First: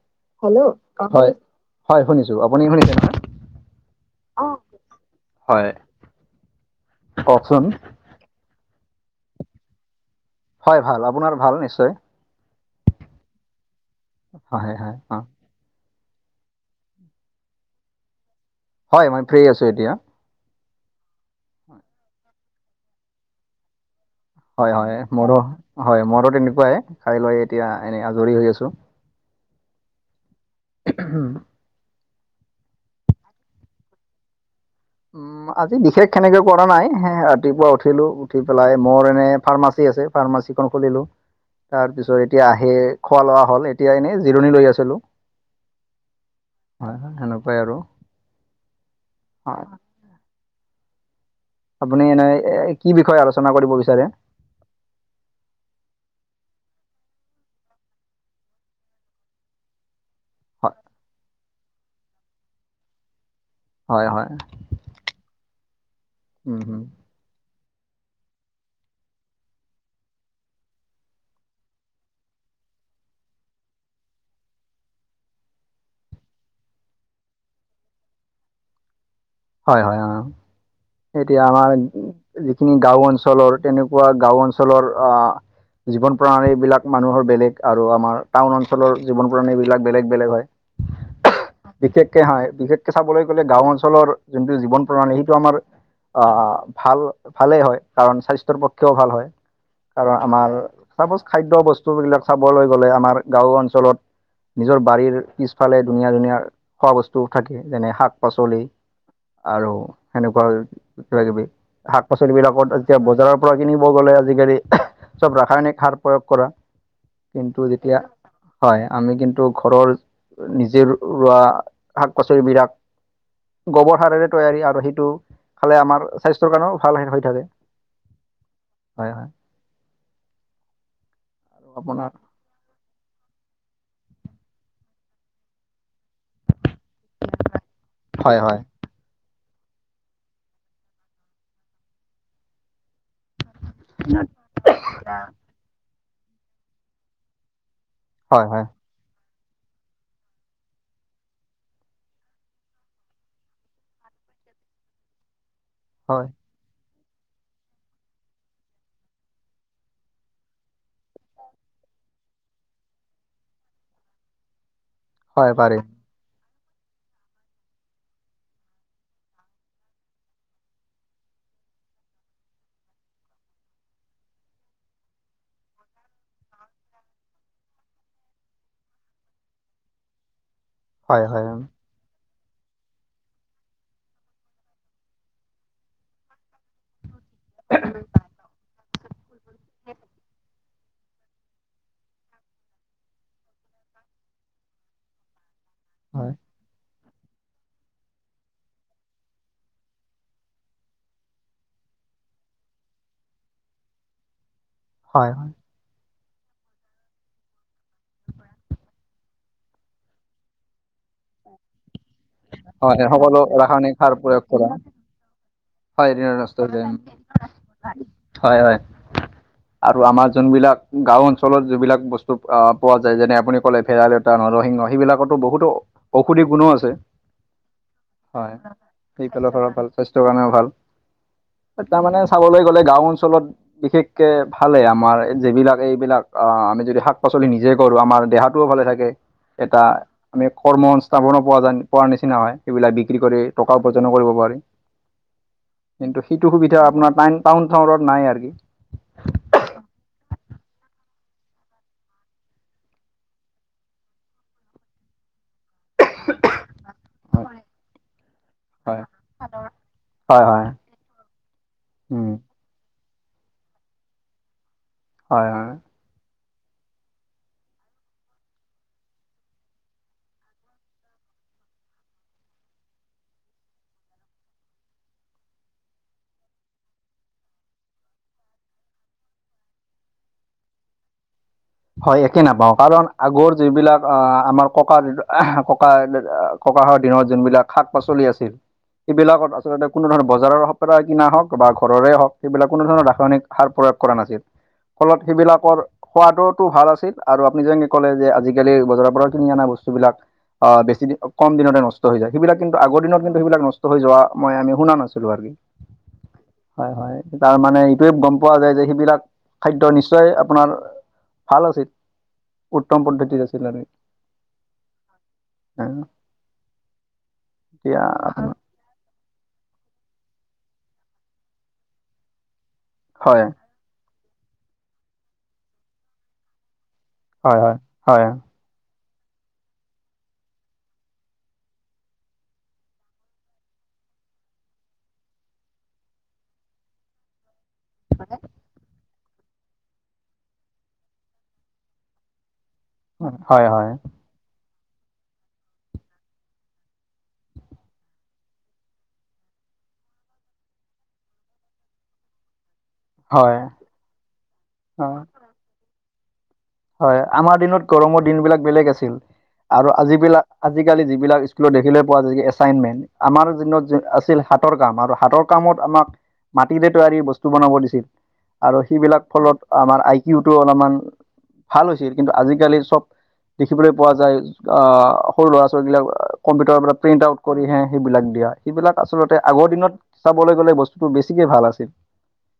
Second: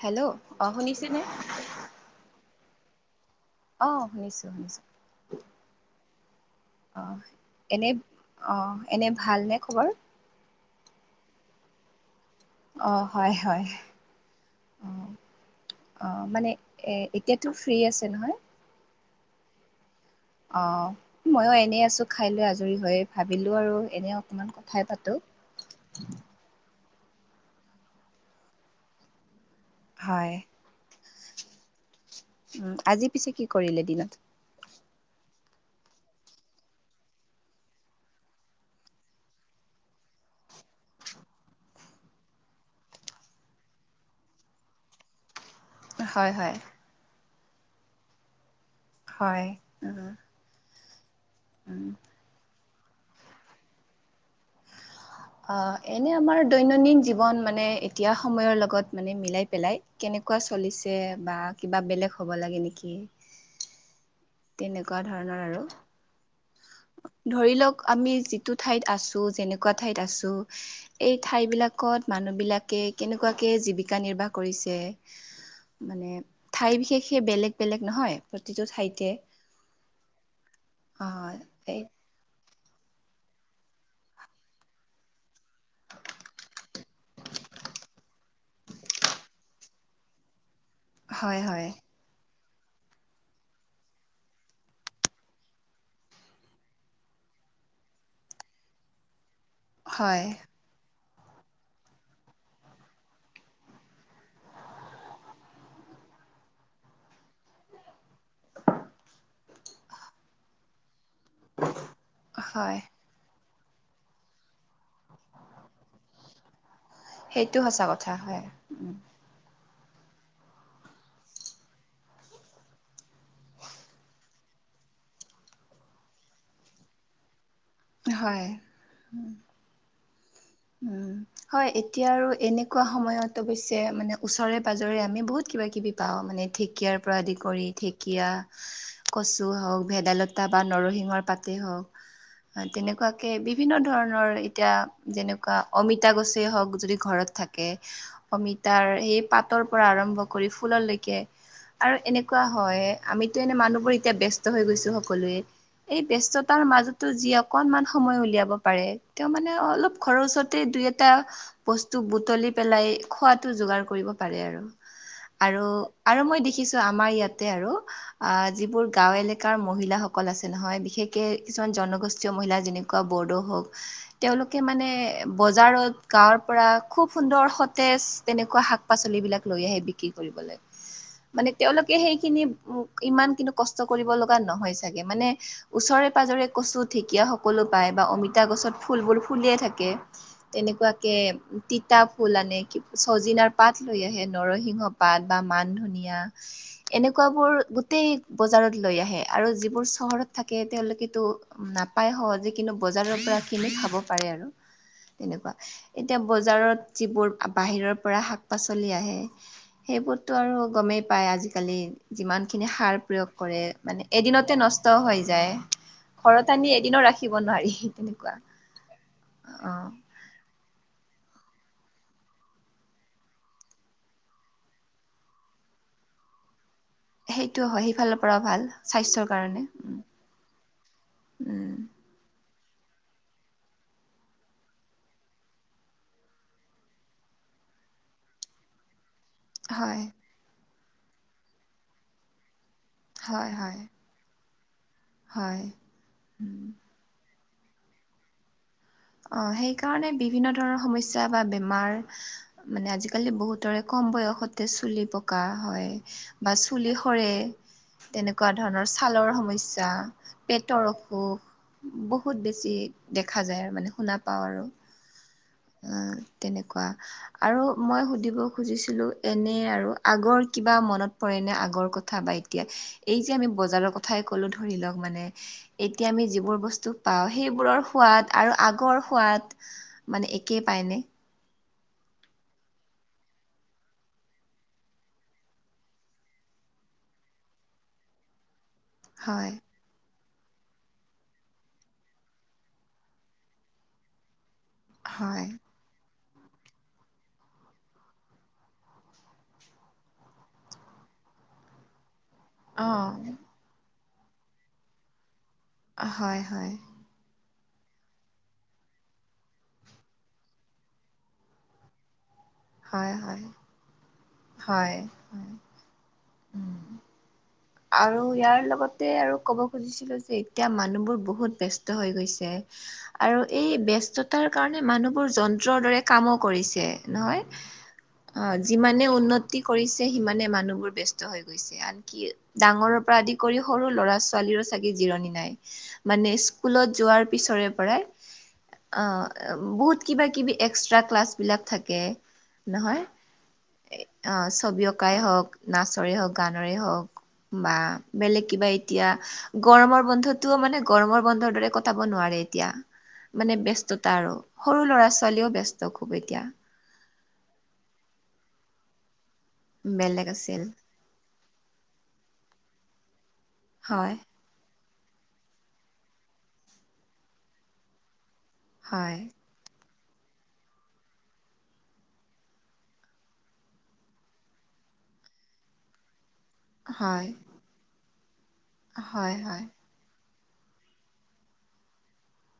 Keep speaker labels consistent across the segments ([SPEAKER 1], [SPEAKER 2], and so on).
[SPEAKER 1] Hello অ শুনিছেনে
[SPEAKER 2] হয়, হয়, শুনিছো। আপুনি শুনিছে নে?
[SPEAKER 1] অহ শুনিছো, শুনিছো অহ।
[SPEAKER 2] কওকচোন
[SPEAKER 1] এনেই- অহ এনেই ভালনে খবৰ?
[SPEAKER 2] হয় ভাল। আপোনাৰ ভাল নিশ্চয়?
[SPEAKER 1] অহ হয় হয়
[SPEAKER 2] হয় হয়
[SPEAKER 1] অহ,
[SPEAKER 2] অ
[SPEAKER 1] অ মানে এ এতিয়াটো ফ্ৰী আছে নহয়?
[SPEAKER 2] হয়, মই ফ্ৰী আছো এতিয়া।
[SPEAKER 1] অহ ময়ও এনেই আছো খাই লৈ আজৰি হৈ ভাবিলো আৰু এনেই,
[SPEAKER 2] হয় হয় মোৰো হয় মোৰো তেনেকুৱাই খাই লৈ এতিয়া এনেই আজৰি হৈ আছো।
[SPEAKER 1] হয়।
[SPEAKER 2] উম।
[SPEAKER 1] উম, আজি পিছে কি কৰিলে দিনত?
[SPEAKER 2] উম, আজি বিশেষ সেনেকে কৰা নাই ৰাতিপুৱা উঠিলো উঠি পেলাই মোৰ এনে ফাৰ্মাচী আছে ফাৰ্মাচী, খন খুলিলো। তাৰ পিছত এতিয়া আহি খোৱা লোৱা হ'ল, এতিয়া এনেই জিৰণি লৈ আছিলো।
[SPEAKER 1] হয় হয়।
[SPEAKER 2] হয় হয় সেনেকুৱাই আৰু
[SPEAKER 1] হয় উম, উম
[SPEAKER 2] আপুনি এনেই কি বিষয়ে আলোচনা কৰিব বিচাৰে।
[SPEAKER 1] [unintelligible] আঁহ এনেই আমাৰ দৈনন্দিন জীৱন মানে এতিয়া সময়ৰ লগত মানে মিলাই পেলাই, কেনেকুৱা
[SPEAKER 2] হয়
[SPEAKER 1] চলিছে বা কিবা বেলেগ হ'ব লাগে নেকি।
[SPEAKER 2] হয় হয়।
[SPEAKER 1] তেনেকুৱা ধৰণৰ আৰু
[SPEAKER 2] উম উম,
[SPEAKER 1] ধৰি লওক আমি যিটো ঠাইত আছো, যেনেকুৱা ঠাইত আছো, এই ঠাই বিলাকত মানুহবিলাকে কেনেকুৱাকে জীৱিকা নিৰ্বাহ কৰিছে। মানে ঠাই বিশেষে বেলেগ-বেলেগ নহয় প্ৰতিটো ঠাইতে,
[SPEAKER 2] হয় হয় অহ,
[SPEAKER 1] অ
[SPEAKER 2] এতিয়া আমাৰ,
[SPEAKER 1] এই
[SPEAKER 2] যিখিনি গাওঁৰ অঞ্চলৰ, তেনেকুৱা গাওঁ অঞ্চলৰ আঁহ- জীৱন-প্ৰণালী বিলাক মানুহৰ বেলেগ আৰু আমাৰ টাউন অঞ্চলৰ জীৱন-প্ৰণালী বিলাক বেলেগ বেলেগ হয়।
[SPEAKER 1] হয় হয়।
[SPEAKER 2] বিশেষকে হয়। বিশেষকে চাবলৈ গ'লে গাঁও অঞ্চলৰ যোনটো জীৱন-প্ৰণালী সেইটো আমাৰ। আহ ভাল ভালেই হয় কাৰণ স্বাস্থ্যৰ পক্ষেও ভাল হয়। কাৰণ
[SPEAKER 1] হয়
[SPEAKER 2] আমাৰ চাপজ খাদ্য বস্তু বিলাক চাবলৈ গ'লে আমাৰ গাঁও অঞ্চলত, নিজৰ বাৰীৰ পিছফালে ধুনীয়া ধুনীয়া, খোৱা বস্তু থাকে, যেনে শাক পাচলি আৰু সেনেকুৱা কিবা কিবি শাক
[SPEAKER 1] হয়
[SPEAKER 2] পাচলিবিলাকত যেতিয়া বজাৰপ কৰা কিনিব গ'লে আজিকালি, চ'ব ৰাসায়নিক সাৰ প্ৰয়োগ কৰা
[SPEAKER 1] সেইটো
[SPEAKER 2] কিন্তু
[SPEAKER 1] সঁচা
[SPEAKER 2] যেতিয়া
[SPEAKER 1] কথা
[SPEAKER 2] হয়।
[SPEAKER 1] উম
[SPEAKER 2] আমি কিন্তু ঘৰৰ নিজেই ৰোৱা শাক-পাচলিবিৰাক- গোবৰ সাৰেৰে তৈয়াৰী আৰু সেইটো খালে আমাৰ স্বাস্থ্যৰ কাৰণেও ভাল হৈ থাকে।
[SPEAKER 1] হয়।
[SPEAKER 2] হয় হয়
[SPEAKER 1] উম। হয় এতিয়া
[SPEAKER 2] আপোনাৰ
[SPEAKER 1] আৰু এনে- কোৱা সময়ত অৱশ্যে মানে ওচৰে পাঁজৰে আমি বহুত কিবা- কিবি পাওঁ মানে ঢেকীয়াৰ পৰা আদি কৰি-
[SPEAKER 2] হয়
[SPEAKER 1] কীয়া-
[SPEAKER 2] হয়
[SPEAKER 1] কচু হওক, ভেদাইলতা বা নৰসিংহৰ পাতে হওক তেনেকুৱা- কে বিভিন্ন ধৰণৰ এতিয়া যেনেক অমিতা গছেই হওক যদি ঘৰত থাকে
[SPEAKER 2] হয় হয়
[SPEAKER 1] অমিতাৰ সেই পাত তৰ পৰা আৰম্ভ কৰি ফুললৈকে আৰু এনেকুৱা হয় আমিতো এনে মানুহবোৰ এতিয়া ব্যস্ত হৈ গৈছো সকলোৱে। এই
[SPEAKER 2] হয়
[SPEAKER 1] ব্যস্ততাৰ মাজতো যি অকনমান সময় উলিয়াব পাৰে তেওঁ মানে অলপ ঘৰৰ ওচৰতে দুই এটা বস্তু বুটলি পেলাই খোৱাটো যোগাৰ কৰিব পাৰে আৰু।
[SPEAKER 2] হয়
[SPEAKER 1] আৰু
[SPEAKER 2] পাৰিম
[SPEAKER 1] আৰু মই দেখিছো আমাৰ ইয়াতে আৰু আহ যিবোৰ গাও এলেকাৰ মহিলাসকল আছে নহয় বিশেষকে কিছুমান জনগোষ্ঠীয় মহিলা যেন বড়ো হওক তেওঁলোকে মানে এ বজাৰত গাঁৱৰ পৰা খুব সুন্দৰ সতেজ তেনেকুৱা শাক পাচলি বিলাক লৈ আহে বি কি কৰিব লে
[SPEAKER 2] হয় হয়
[SPEAKER 1] মানে তেওঁলোক সেইখিনি ইমান কিন্তু কষ্ট কৰিব লগা নহয় চাগে মানে ওচৰে পাজৰে কচুত ঢেঁকীয়া সকলো পায় বা অমিতা গছত ফুলবোৰ ফুলিয়ে থাকে। তেনেকুৱাকে তিতা ফুল আনে ছজিনাৰ পাত লৈ আহে নৰসিংহ পাত বা মান ধুনীয়া
[SPEAKER 2] হয়
[SPEAKER 1] এনেকুৱাবোৰ গোটেই বজাৰত লৈ আহে আৰু যিবোৰ চহৰত থাকে তেওঁলোকেতো নাপায় সহজে কিন্তু বজাৰৰ পৰা কিনি খাব পাৰে আৰু।
[SPEAKER 2] হয়
[SPEAKER 1] তেনেকুৱা, এতিয়া বজাৰত যিবোৰ বাহিৰৰ পৰা শাক পাচলি আহে সেইবোৰতো আৰু গমেই পায় আজিকালি যিমান খিনি সাৰ
[SPEAKER 2] হয়
[SPEAKER 1] প্ৰয়োগ
[SPEAKER 2] সকলো
[SPEAKER 1] কৰে
[SPEAKER 2] ৰাসায়নিক
[SPEAKER 1] মানে
[SPEAKER 2] সাৰ প্ৰয়োগ
[SPEAKER 1] এদিনতে
[SPEAKER 2] কৰা
[SPEAKER 1] নষ্ট হৈ যায়।
[SPEAKER 2] হয়
[SPEAKER 1] ঘৰত
[SPEAKER 2] ঋণগ্ৰস্ত হৈ
[SPEAKER 1] আনি
[SPEAKER 2] যায়
[SPEAKER 1] এদিন ৰাখিব নোৱাৰি তেনেকুৱা।
[SPEAKER 2] হয় হয়
[SPEAKER 1] অ
[SPEAKER 2] আৰু আমাৰ যোনবিলাক গাঁও অঞ্চলত যিবিলাক বস্তু আহ পোৱা যায় যেনে আপুনি কলে ভেদাইলতা নৰসিংহ সেইবিলাকতো বহুতো ঔষধি গুনো আছে।
[SPEAKER 1] সেইটো হয় সিফালৰ পৰাও
[SPEAKER 2] হয়
[SPEAKER 1] ভাল স্বাস্থ্যৰ
[SPEAKER 2] সেইফালৰ
[SPEAKER 1] কাৰণে
[SPEAKER 2] পৰা ভাল
[SPEAKER 1] উ উম।
[SPEAKER 2] তাৰ মানে চাবলৈ গ'লে গাঁও অঞ্চলত বিশেষকে ভালেই আমাৰ যিবিলাক এইবিলাক আহ আমি যদি শাক পাচলি নিজে কৰো আমাৰ দেহাত ভালে থাকে এটা
[SPEAKER 1] হয়,
[SPEAKER 2] আমি কৰ্ম সংস্থাপনো পোৱা পোৱাৰ নিচিনা হয় সেইবিলাক বিক ক্ৰী কৰে
[SPEAKER 1] হয়, হয়,
[SPEAKER 2] টকা উপাৰ্জনো কৰিব পাৰি।
[SPEAKER 1] হয়।
[SPEAKER 2] কিন্তু সেইটো
[SPEAKER 1] উম,
[SPEAKER 2] সুবিধা আপোনাৰ টাইন টাউন চহৰত নাই আৰু কি
[SPEAKER 1] অ সেইকাৰণে বিভিন্ন ধৰণৰ সমস্যা বা বেমাৰ মানে আজিকালি বহুতৰে কম বয়সতে চুলি পকা হয়। বা চুলি সৰে।
[SPEAKER 2] হয়
[SPEAKER 1] তেনেকুৱা ধৰণৰ
[SPEAKER 2] হয়
[SPEAKER 1] ছালৰ সমস্যা
[SPEAKER 2] হয় হয়
[SPEAKER 1] পেটৰ অসুখ
[SPEAKER 2] উম
[SPEAKER 1] বহুত বেছি দেখা যায় আৰু মানে শুনা পাওঁ আৰু।
[SPEAKER 2] হয় হয়।
[SPEAKER 1] অ তেনেকুৱা। আৰু মই সুধিব খুজিছিলো, এনে আৰু আগৰ কিবা মনত পৰেনে আগৰ কথা বা এতিয়া, এই যে আমি বজাৰৰ কথাই কলো ধৰি লওক মানে, এতিয়া আমি যিবোৰ বস্তু পাওঁ, সেইবোৰৰ সোৱাদ আৰু আগৰ সোৱাদ মানে এ কে পায়নে
[SPEAKER 2] হয় একে নাপাওঁ কাৰণ আগৰ যিবিলাক আমাৰ ককা [unintelligible] ককাহঁতৰ দিনত যোনবিলাক শাক পাচলি আছিল
[SPEAKER 1] হয়
[SPEAKER 2] সেইবিলাকত আচলতে কোনো ধৰণৰ বজাৰৰ সপেৰা কিনা হওক বা ঘৰৰে হওক সেইবিলাক কোনো ধৰণৰ ৰাসায়নিক সাৰ প্ৰয়োগ কৰা নাছিল।
[SPEAKER 1] [inaudible]
[SPEAKER 2] ফলত সেইবিলাকৰ সোৱাদ- তো ভাল আছিল আৰু আপুনি যেনেকে ক'লে যে আজিকালি বজাৰৰ পৰা কিনি অনা বস্তু বিলাক আহ বেছি দিন কম দিনতে নষ্ট হৈ যায়, সেইবিলাক কিন্তু
[SPEAKER 1] অ
[SPEAKER 2] আগৰ দিনত কিন্তু সেইবিলাক নষ্ট হৈ যোৱা মই আমি শুনা নাছিলো আৰু
[SPEAKER 1] হয় হয়।
[SPEAKER 2] হয় হয়, তাৰমানে এইটোৱে গম পোৱা যায় যে, সেইবিলাক খাদ্য নিশ্চয় আপোনাৰ- ভাল আছিল, উত্তম
[SPEAKER 1] হয়
[SPEAKER 2] পদ্ধতিত
[SPEAKER 1] হয়
[SPEAKER 2] আছিল আৰু।
[SPEAKER 1] হয়।
[SPEAKER 2] উ
[SPEAKER 1] আৰু ইয়াৰ লগতে আৰু ক'ব খুজিছিলো যে, এতিয়া মানুহবোৰ বহুত ব্যস্ত হৈ গৈছে। আৰু
[SPEAKER 2] হয়
[SPEAKER 1] এই ব্যস্ততাৰ কাৰণে মানুহবোৰ যন্ত্ৰৰ দৰে কামো কৰিছে। নহয়,
[SPEAKER 2] হয় হয় হয়
[SPEAKER 1] অ যিমানে উন্নতি কৰিছে সিমানে মানুহবোৰ ব্যস্ত হৈ গৈছে, আনকি- ডাঙৰৰ পৰা আদি কৰি সৰু ল'ৰা-ছোৱালীৰো চাগে জিৰণি নাই। মানে স্কুলত যোৱাৰ পিছৰে পৰাই, অহ বহুত কিবা কিবি এক্সট্ৰা ক্লাছবিলাক থাকে নহয়,
[SPEAKER 2] উ হয় হয়।
[SPEAKER 1] অ ছবি অঁকাই হওক, নাচৰেই হওক, গানৰে হওক। বা বেলেগ কিবা এতিয়া গৰমৰ বন্ধতটোও মানে গৰমৰ বন্ধৰ দৰে ক- টাব নোৱাৰে এতিয়া, মানে
[SPEAKER 2] হয়
[SPEAKER 1] ব্যস্ততা আৰু সৰু
[SPEAKER 2] হয়
[SPEAKER 1] ল'ৰা-ছোৱালীয়েও ব্যস্ত খুব এতিয়া।
[SPEAKER 2] হয়, আমাৰ দিনত গৰমৰ দিন বিলাক বেলেগ আছিল। আৰু
[SPEAKER 1] বেলেগ আছিল
[SPEAKER 2] আজিবিলাক আজিকালি যিবিলাক স্কুলত দেখিবলৈ পোৱা যায় এছাইনমেণ্ট, আমাৰ দিনত
[SPEAKER 1] হয়
[SPEAKER 2] আছিল হা তৰ কাম, আৰু হাতৰ কামত আমাক মাটিৰে তৈয়াৰী বস্তু বনাব দিছিল। আৰু
[SPEAKER 1] হয়
[SPEAKER 2] সেইবিলাক ফলত আমাৰ আই কিউটো অলপমান, ভাল হৈছিল, কিন্তু আজিকালি চব দেখিবলৈ পোৱা যায় অহ সৰু ল'ৰা ছোৱালীবিলাকৰ কম্পিউটাৰৰ পৰা প্ৰিণ্ট
[SPEAKER 1] হয়
[SPEAKER 2] আউট কৰিহে সেইবিলাক দিয়া, সেইবিলাক আচলতে
[SPEAKER 1] হয় হয়
[SPEAKER 2] আগৰ দিনত, চাবলৈ গ'লে বস্তুতো বেছিয়ে ভাল আছিল,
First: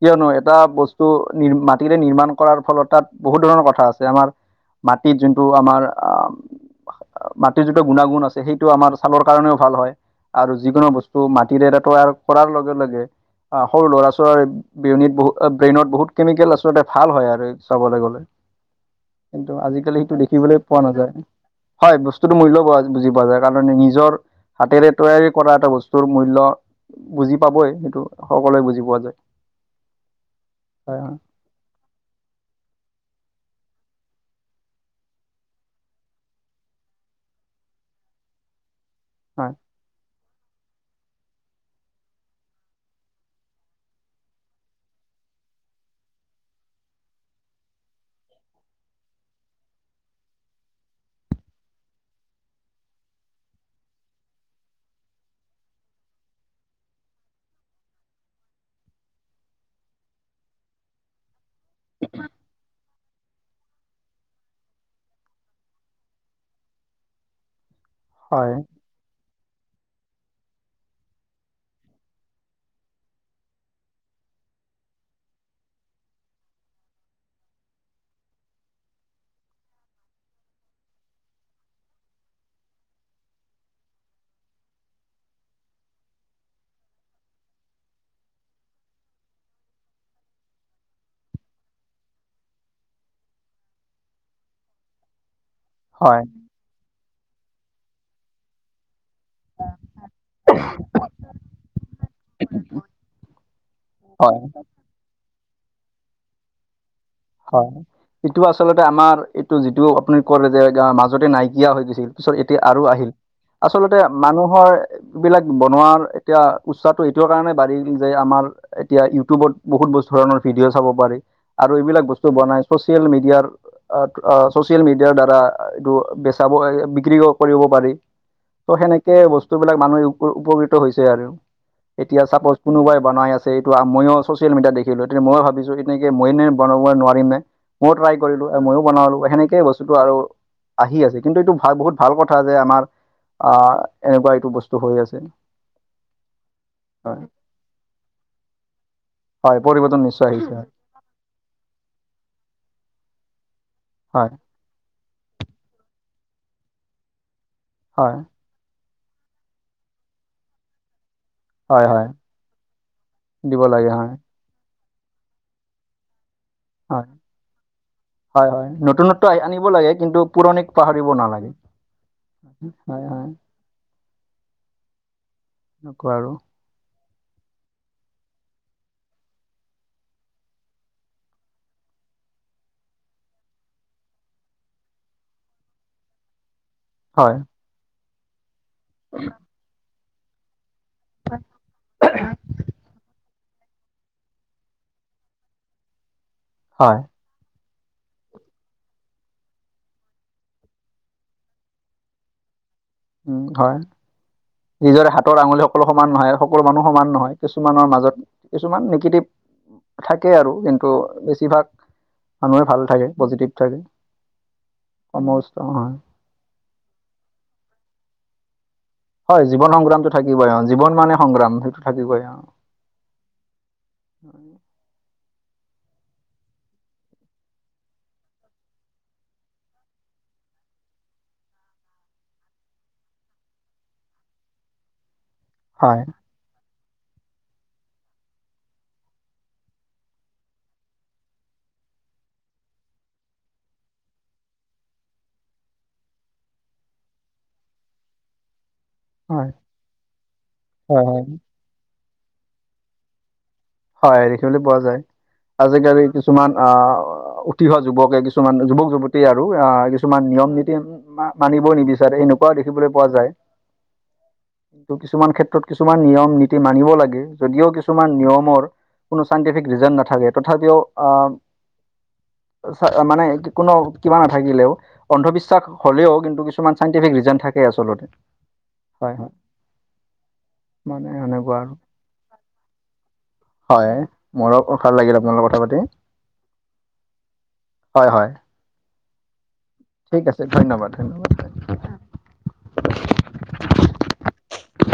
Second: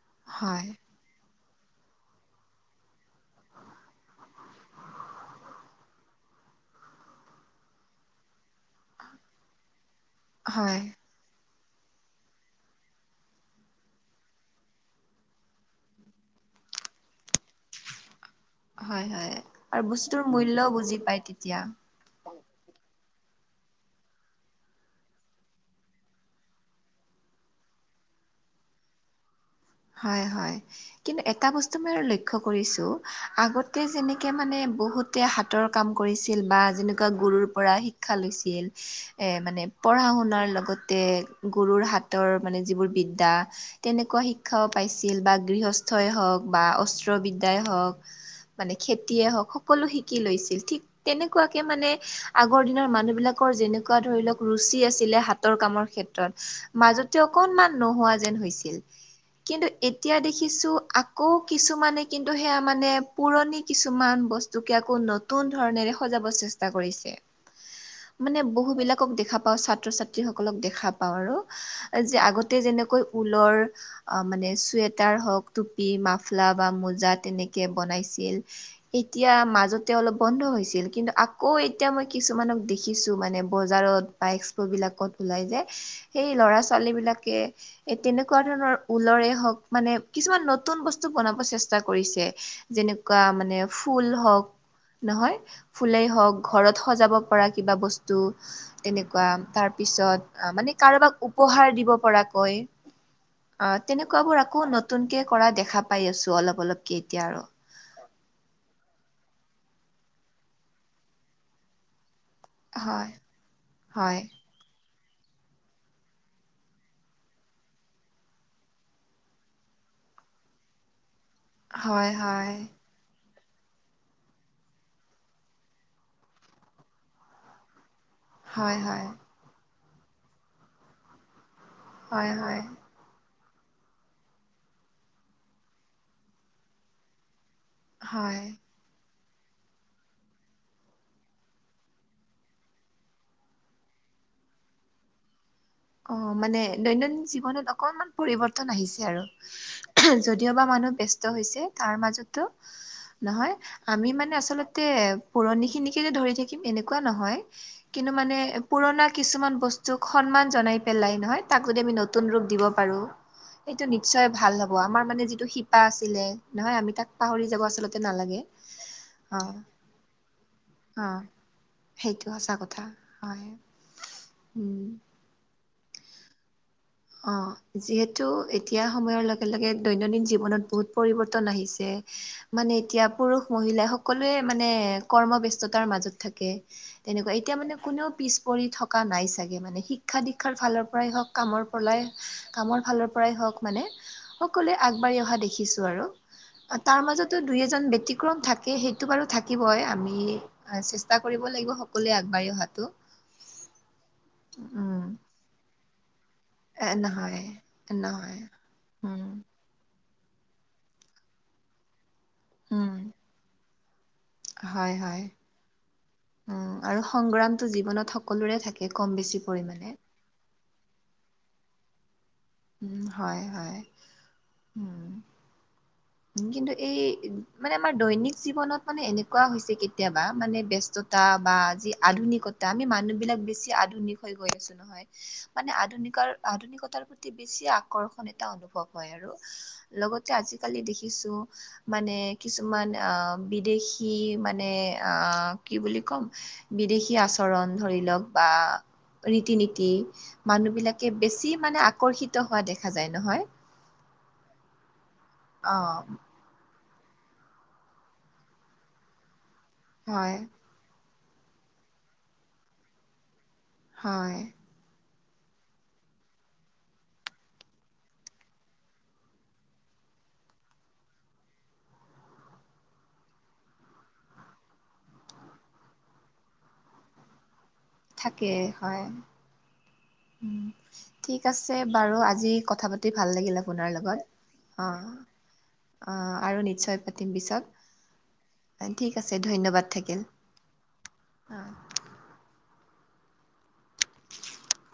[SPEAKER 2] কিয়নো এটা
[SPEAKER 1] হয়
[SPEAKER 2] ব স্তু নি মাটিৰে নিৰ্মাণ কৰাৰ ফলত তাত বহুত ধৰণৰ কথা আছে, আমাৰ মাটিত যোনটো আমাৰ মাটিৰ যিটো গুণাগুণ আ ছে সেইটো আমাৰ ছালৰ কাৰণেও ভাল হয়, আৰু
[SPEAKER 1] হয়
[SPEAKER 2] যিকোনো বস্তু মাটিৰে তৈয়াৰ কৰাৰ লগে লগে, সৰু ল'ৰা-ছোৱালীৰ বিয়নিত অহ ব্ৰেইনত বহুত কেমিকেল আচলতে ভাল হয় আৰু চাবলৈ গ'লে।
[SPEAKER 1] হয় হয়
[SPEAKER 2] কিন্তু
[SPEAKER 1] আৰু
[SPEAKER 2] আজিকালি সেইটো
[SPEAKER 1] বস্তুটোৰ
[SPEAKER 2] দেখিবলৈ
[SPEAKER 1] মূল্যও
[SPEAKER 2] পোৱা
[SPEAKER 1] বুজি
[SPEAKER 2] নাযায়,
[SPEAKER 1] পায় তেতিয়া
[SPEAKER 2] হয় ব স্তুটো মূল্য বুজি পোৱা যায়, কাৰণ নিজৰ হাতেৰে তৈয়াৰী কৰা এটা বস্তুৰ মূল্য বুজি পাবই সেইটো সকলোৱে বুজি পোৱা যায়।
[SPEAKER 1] হয় হয় কিন্তু এটা ব স্তু বাৰু লক্ষ্য কৰিছো, আগতে যেনেকে মানে বহুতে হাতৰ কাম কৰিছিল বা যেনেকোৱা গুৰুৰ পৰা শিক্ষা লৈছিল এ
[SPEAKER 2] হয়
[SPEAKER 1] মানে, পঢ়া-শুনাৰ লগতে গুৰুৰ হাতৰ মানে যিবোৰ বিদ্যা তেনেকোৱা শি ক্ষাও পাইছিল বা গৃহস্থই হওক বা অস্ত্ৰবিদ্যাই হওক মানে খেতিয়ে হওক সকলো শিকি লৈছিল ঠিক তেনেকোৱাকে মানে আগৰ দিনৰ মানুহ বিলাকৰ যেনেকোৱা ধৰি লওক ৰুচি আছিলে, হাতৰ কামৰ ক্ষে মাজতে অকনমান নোহোৱা যেন হৈছিল। কিন্তু এতিয়া দেখিছো আকৌ কিছুমানে কিন্তু সেয়া মানে পুৰণি কিছুমান বস্তুকে আকৌ নতুন ধৰণেৰে সজাব চেষ্টা কৰিছে। মানে
[SPEAKER 2] হয়
[SPEAKER 1] বহু বিলাকক দেখা পাও ছাত্ৰ-ছাত ত্ৰী সকলক দেখা পাওঁ আৰু যে আগতে যেনেকৈ ঊলৰ অ মানে চুৱেটাৰ হওক, টুপি, মাফলা বা মোজা তেনেকে বনাইছিল এতিয়া মাজতে অলপ বন্ধ হৈছিল, কিন্তু আকৌ এতিয়া মই কিছুমানক দেখিছো মানে বজাৰত বা এক্সপ' বিলাকত ওলাই যে, সেই ল'ৰা-ছোৱালী বিলাকে এ তেনেকোৱা ধৰণৰ, ঊলৰে হওক মানে কিছুমান নতুন বস্তু বনাব চেষ্টা কৰিছে, যেনে কোৱা মানে ফুল হওক নহয় ফুলেই
[SPEAKER 2] হয়
[SPEAKER 1] হওক, ঘৰত সজাব পৰা কিবা বস্তু তেনেকুৱা তাৰপিছত মানে কাৰোবাক উপহাৰ দিব পৰাকৈ অ
[SPEAKER 2] হয়
[SPEAKER 1] তেনেকুৱাবোৰ আকৌ নতুনকে কৰা দেখা পাই আছো অলপ অলপকে এতিয়া আৰু।
[SPEAKER 2] হয়, এইটো আচলতে আমাৰ এইটো যিটো আপুনি কৰে যে মাজতে নাইকিয়া হৈ গৈছিল। পিছত এতিয়া আৰু আহিল।
[SPEAKER 1] হয়
[SPEAKER 2] আচলতে
[SPEAKER 1] হয়
[SPEAKER 2] মানুহৰ এই বিলাক বনোৱাৰ এতিয়া উটচাহটো এইটো কাৰণে বাঢ়িল যে আমাৰ এতিয়া ইউটিউবত বহুত ব ধৰণৰ ভিডিঅ' চাব পাৰি আৰু এইবিলাক
[SPEAKER 1] হয়
[SPEAKER 2] বচ
[SPEAKER 1] হয়
[SPEAKER 2] ছ'চিয়েল মিডিয়াৰ অ, অ চচিয়েল মিডিয়াৰ দ্বাৰা এইটো বেচাব বিক্ৰীও কৰিব পাৰি। ত'
[SPEAKER 1] হয় হয়
[SPEAKER 2] সেনেকে বস্তুবিলাক মানুহে উপ-উপকৃত হৈছে আৰু এতিয়া
[SPEAKER 1] হয়
[SPEAKER 2] চাপজ
[SPEAKER 1] হয়
[SPEAKER 2] কোনোবাই বনাই আছে এইটো ময়ো চচিয়েল মিডিয়াত দেখিলো। তেতিয়া ময়ো ভাবিছো এনেকে মই নে বনাব নোৱাৰিম নে? ময়ো ট্ৰাই
[SPEAKER 1] হয়
[SPEAKER 2] কৰিলো মইও বনাও আৰু সেনেকে বস্তুটো আৰু আহি আছে। কিন্তু এইটো ভাল বহুত ভাল কথা যে আমাৰ আ এনেকুৱা এইটো বস্তু হৈ আছে।
[SPEAKER 1] অ, মানে দৈনন্দিন
[SPEAKER 2] হয়
[SPEAKER 1] জীৱনত অকণমান পৰিৱৰ্তন আহিছে আৰু।
[SPEAKER 2] হয় পৰিৱৰ্তন নিশ্চয় আহিছে
[SPEAKER 1] যদিওবা মানুহ বেছ ব্যস্ত হৈছে তাৰ মাজতো নহয় আমি
[SPEAKER 2] হয়
[SPEAKER 1] মানে আচলতে পুৰণিখিনিকে যে ধৰি থাকিম এনেকুৱা নহয়। কিন্তু
[SPEAKER 2] হয়
[SPEAKER 1] মানে পুৰণা কিছুমান বস্তুক সন্মান জনাই পেলাই নহয় তাকোদি
[SPEAKER 2] হয়
[SPEAKER 1] আমি
[SPEAKER 2] হয়
[SPEAKER 1] নতুন ৰূপ দিব পাৰোঁ
[SPEAKER 2] দিব
[SPEAKER 1] সেইটো
[SPEAKER 2] লাগে হয়
[SPEAKER 1] নিশ্চয় ভাল হ'ব। আমাৰ মানে যিটো শিপা আছিলে। নহয় আমি
[SPEAKER 2] হয়
[SPEAKER 1] তাক পাহৰি যাব আচলতে নালাগে,
[SPEAKER 2] হয় হয় নতুনত্ব
[SPEAKER 1] অ,
[SPEAKER 2] আনিব লাগে কিন্তু পুৰণিক
[SPEAKER 1] অ।
[SPEAKER 2] পাহৰিব নালাগে
[SPEAKER 1] সেইটো সঁচা কথা হয়, উম।
[SPEAKER 2] নকও আৰু
[SPEAKER 1] অ, যিহেতু এতিয়া সময়ৰ লগে লগে দৈনন্দিন জীৱনত বহুত পৰিৱৰ্তন আহিছে। মানে এতিয়া পুৰুষ-মহিলা সকলোৱে মানে কৰ্মব্যস্ততাৰ মাজত থাকে। তেনেকুৱা
[SPEAKER 2] হয়
[SPEAKER 1] এতিয়া মানে কোনেও পিছ পৰি থকা নাই চাগে। মানে শিক্ষা দীক্ষাৰ ফালৰ পৰাই হওক, কামৰ পলাই কামৰ ফালৰ পৰাই হওক মানে সকলোৱে আগবাঢ়ি অহা দেখিছো আৰু।
[SPEAKER 2] হয়
[SPEAKER 1] তাৰ মাজতো দুই এজন ব্যতিক্ৰম থাকে। সেইটো বাৰু থাকিবই। আমি অ চেষ্টা কৰিব লাগিব সকলোৱে আগবাঢ়ি অহাটো।
[SPEAKER 2] উম, হয়।
[SPEAKER 1] উম
[SPEAKER 2] নিজৰে হাতৰ আঙুলি সকলো সমান নহয় আ সকলো মানুহ সমান নহয় কিছুমানৰ মাজত।
[SPEAKER 1] নহয়
[SPEAKER 2] কিছুমান
[SPEAKER 1] উম
[SPEAKER 2] নিগেটিভ। থাকে আৰু কিন্তু বেছিভাগ মানুহে ভাল
[SPEAKER 1] উম
[SPEAKER 2] থাকে, পজিটিভ থাকে।
[SPEAKER 1] হয়, হয়
[SPEAKER 2] সমস্ত হয়
[SPEAKER 1] উ আৰু সংগ্ৰামটো জীৱনত সকলোৰে থাকে। কম বেছি
[SPEAKER 2] হয় জীৱন
[SPEAKER 1] পৰিমাণে
[SPEAKER 2] সংগ্ৰামটো থাকিবই অ। জীৱন মানে সংগ্ৰাম সেইটো থাকিবই অ।
[SPEAKER 1] উম, হয়, হয়। উম। কিন্তু এই মানে আমাৰ দৈনিক জীৱনত মানে এনেকুৱা হৈছে কেতিয়াবা। মানে ব্যস্ত তা বা যি আধুনিকতা আমি মানুহ বিলাক বেছি আধুনিক হৈ গৈ আছো নহয়। মান
[SPEAKER 2] হয়
[SPEAKER 1] আধুনিকাৰ আধুনিকতাৰ প্ৰতি বেছি আকৰ্ষণ এটা অনুভৱ হয় আৰু লগতে আজি কালি দেখিছো মানে কিছুমান আ বিদেশী মানে আ কি বুলি কম? বিদেশী আচৰণ ধৰি লওক বা
[SPEAKER 2] হয়
[SPEAKER 1] ৰীতি-নীতি
[SPEAKER 2] হয়
[SPEAKER 1] মানুহবিলাকে
[SPEAKER 2] হয়
[SPEAKER 1] বেছি মানে আকৰ্ষিত হোৱা দেখা যায় নহয়।
[SPEAKER 2] হয় দেখিবলৈ পোৱা যায়।
[SPEAKER 1] অ'
[SPEAKER 2] আজি-কালি কিছুমান আ উ টি অহা যুৱকে কিছুমান যুৱক যুৱতীয়ে আৰু আহ কিছুমান
[SPEAKER 1] হয়
[SPEAKER 2] নিয়ম নীতি- মা মানিবও নিবিচাৰে এনেকুৱাও দেখিবলৈ পোৱা যায়।
[SPEAKER 1] হয়।
[SPEAKER 2] কিছুমান ক্ষেত্ৰত কিছুমান নিয়ম নীতি মানিব লাগে যদিও কিছুমান নিয়মৰ কোনো চাইণ্টিফিক ৰিজন নাথাকে তথাপিও আহ মানে কোনো কিবা নাথাকিলেও। অন্ধবিশ্বাস হলেও কিন্তু কিছুমান চাইণ্টিফিক ৰিজন থাকে আচলতে।
[SPEAKER 1] থাকে হয়
[SPEAKER 2] মানে
[SPEAKER 1] ঠিক উম
[SPEAKER 2] সেনেকুৱা আৰু
[SPEAKER 1] আছে। বাৰু আজি কথা পাতি ভাল লাগিলে। আপোনাৰ
[SPEAKER 2] হয়
[SPEAKER 1] লগত
[SPEAKER 2] মোৰো
[SPEAKER 1] অ
[SPEAKER 2] ভাল লাগিল আপোনাৰ লগত কথা পাতি
[SPEAKER 1] অ আৰু নিশ্চয় পাতিম পিছত
[SPEAKER 2] হয় হয়।
[SPEAKER 1] অ ঠিক আছে ধন্যবাদ থাকিল
[SPEAKER 2] ঠিক আছে ধন্যবাদ ধন্যবাদ
[SPEAKER 1] অ। [inaudible]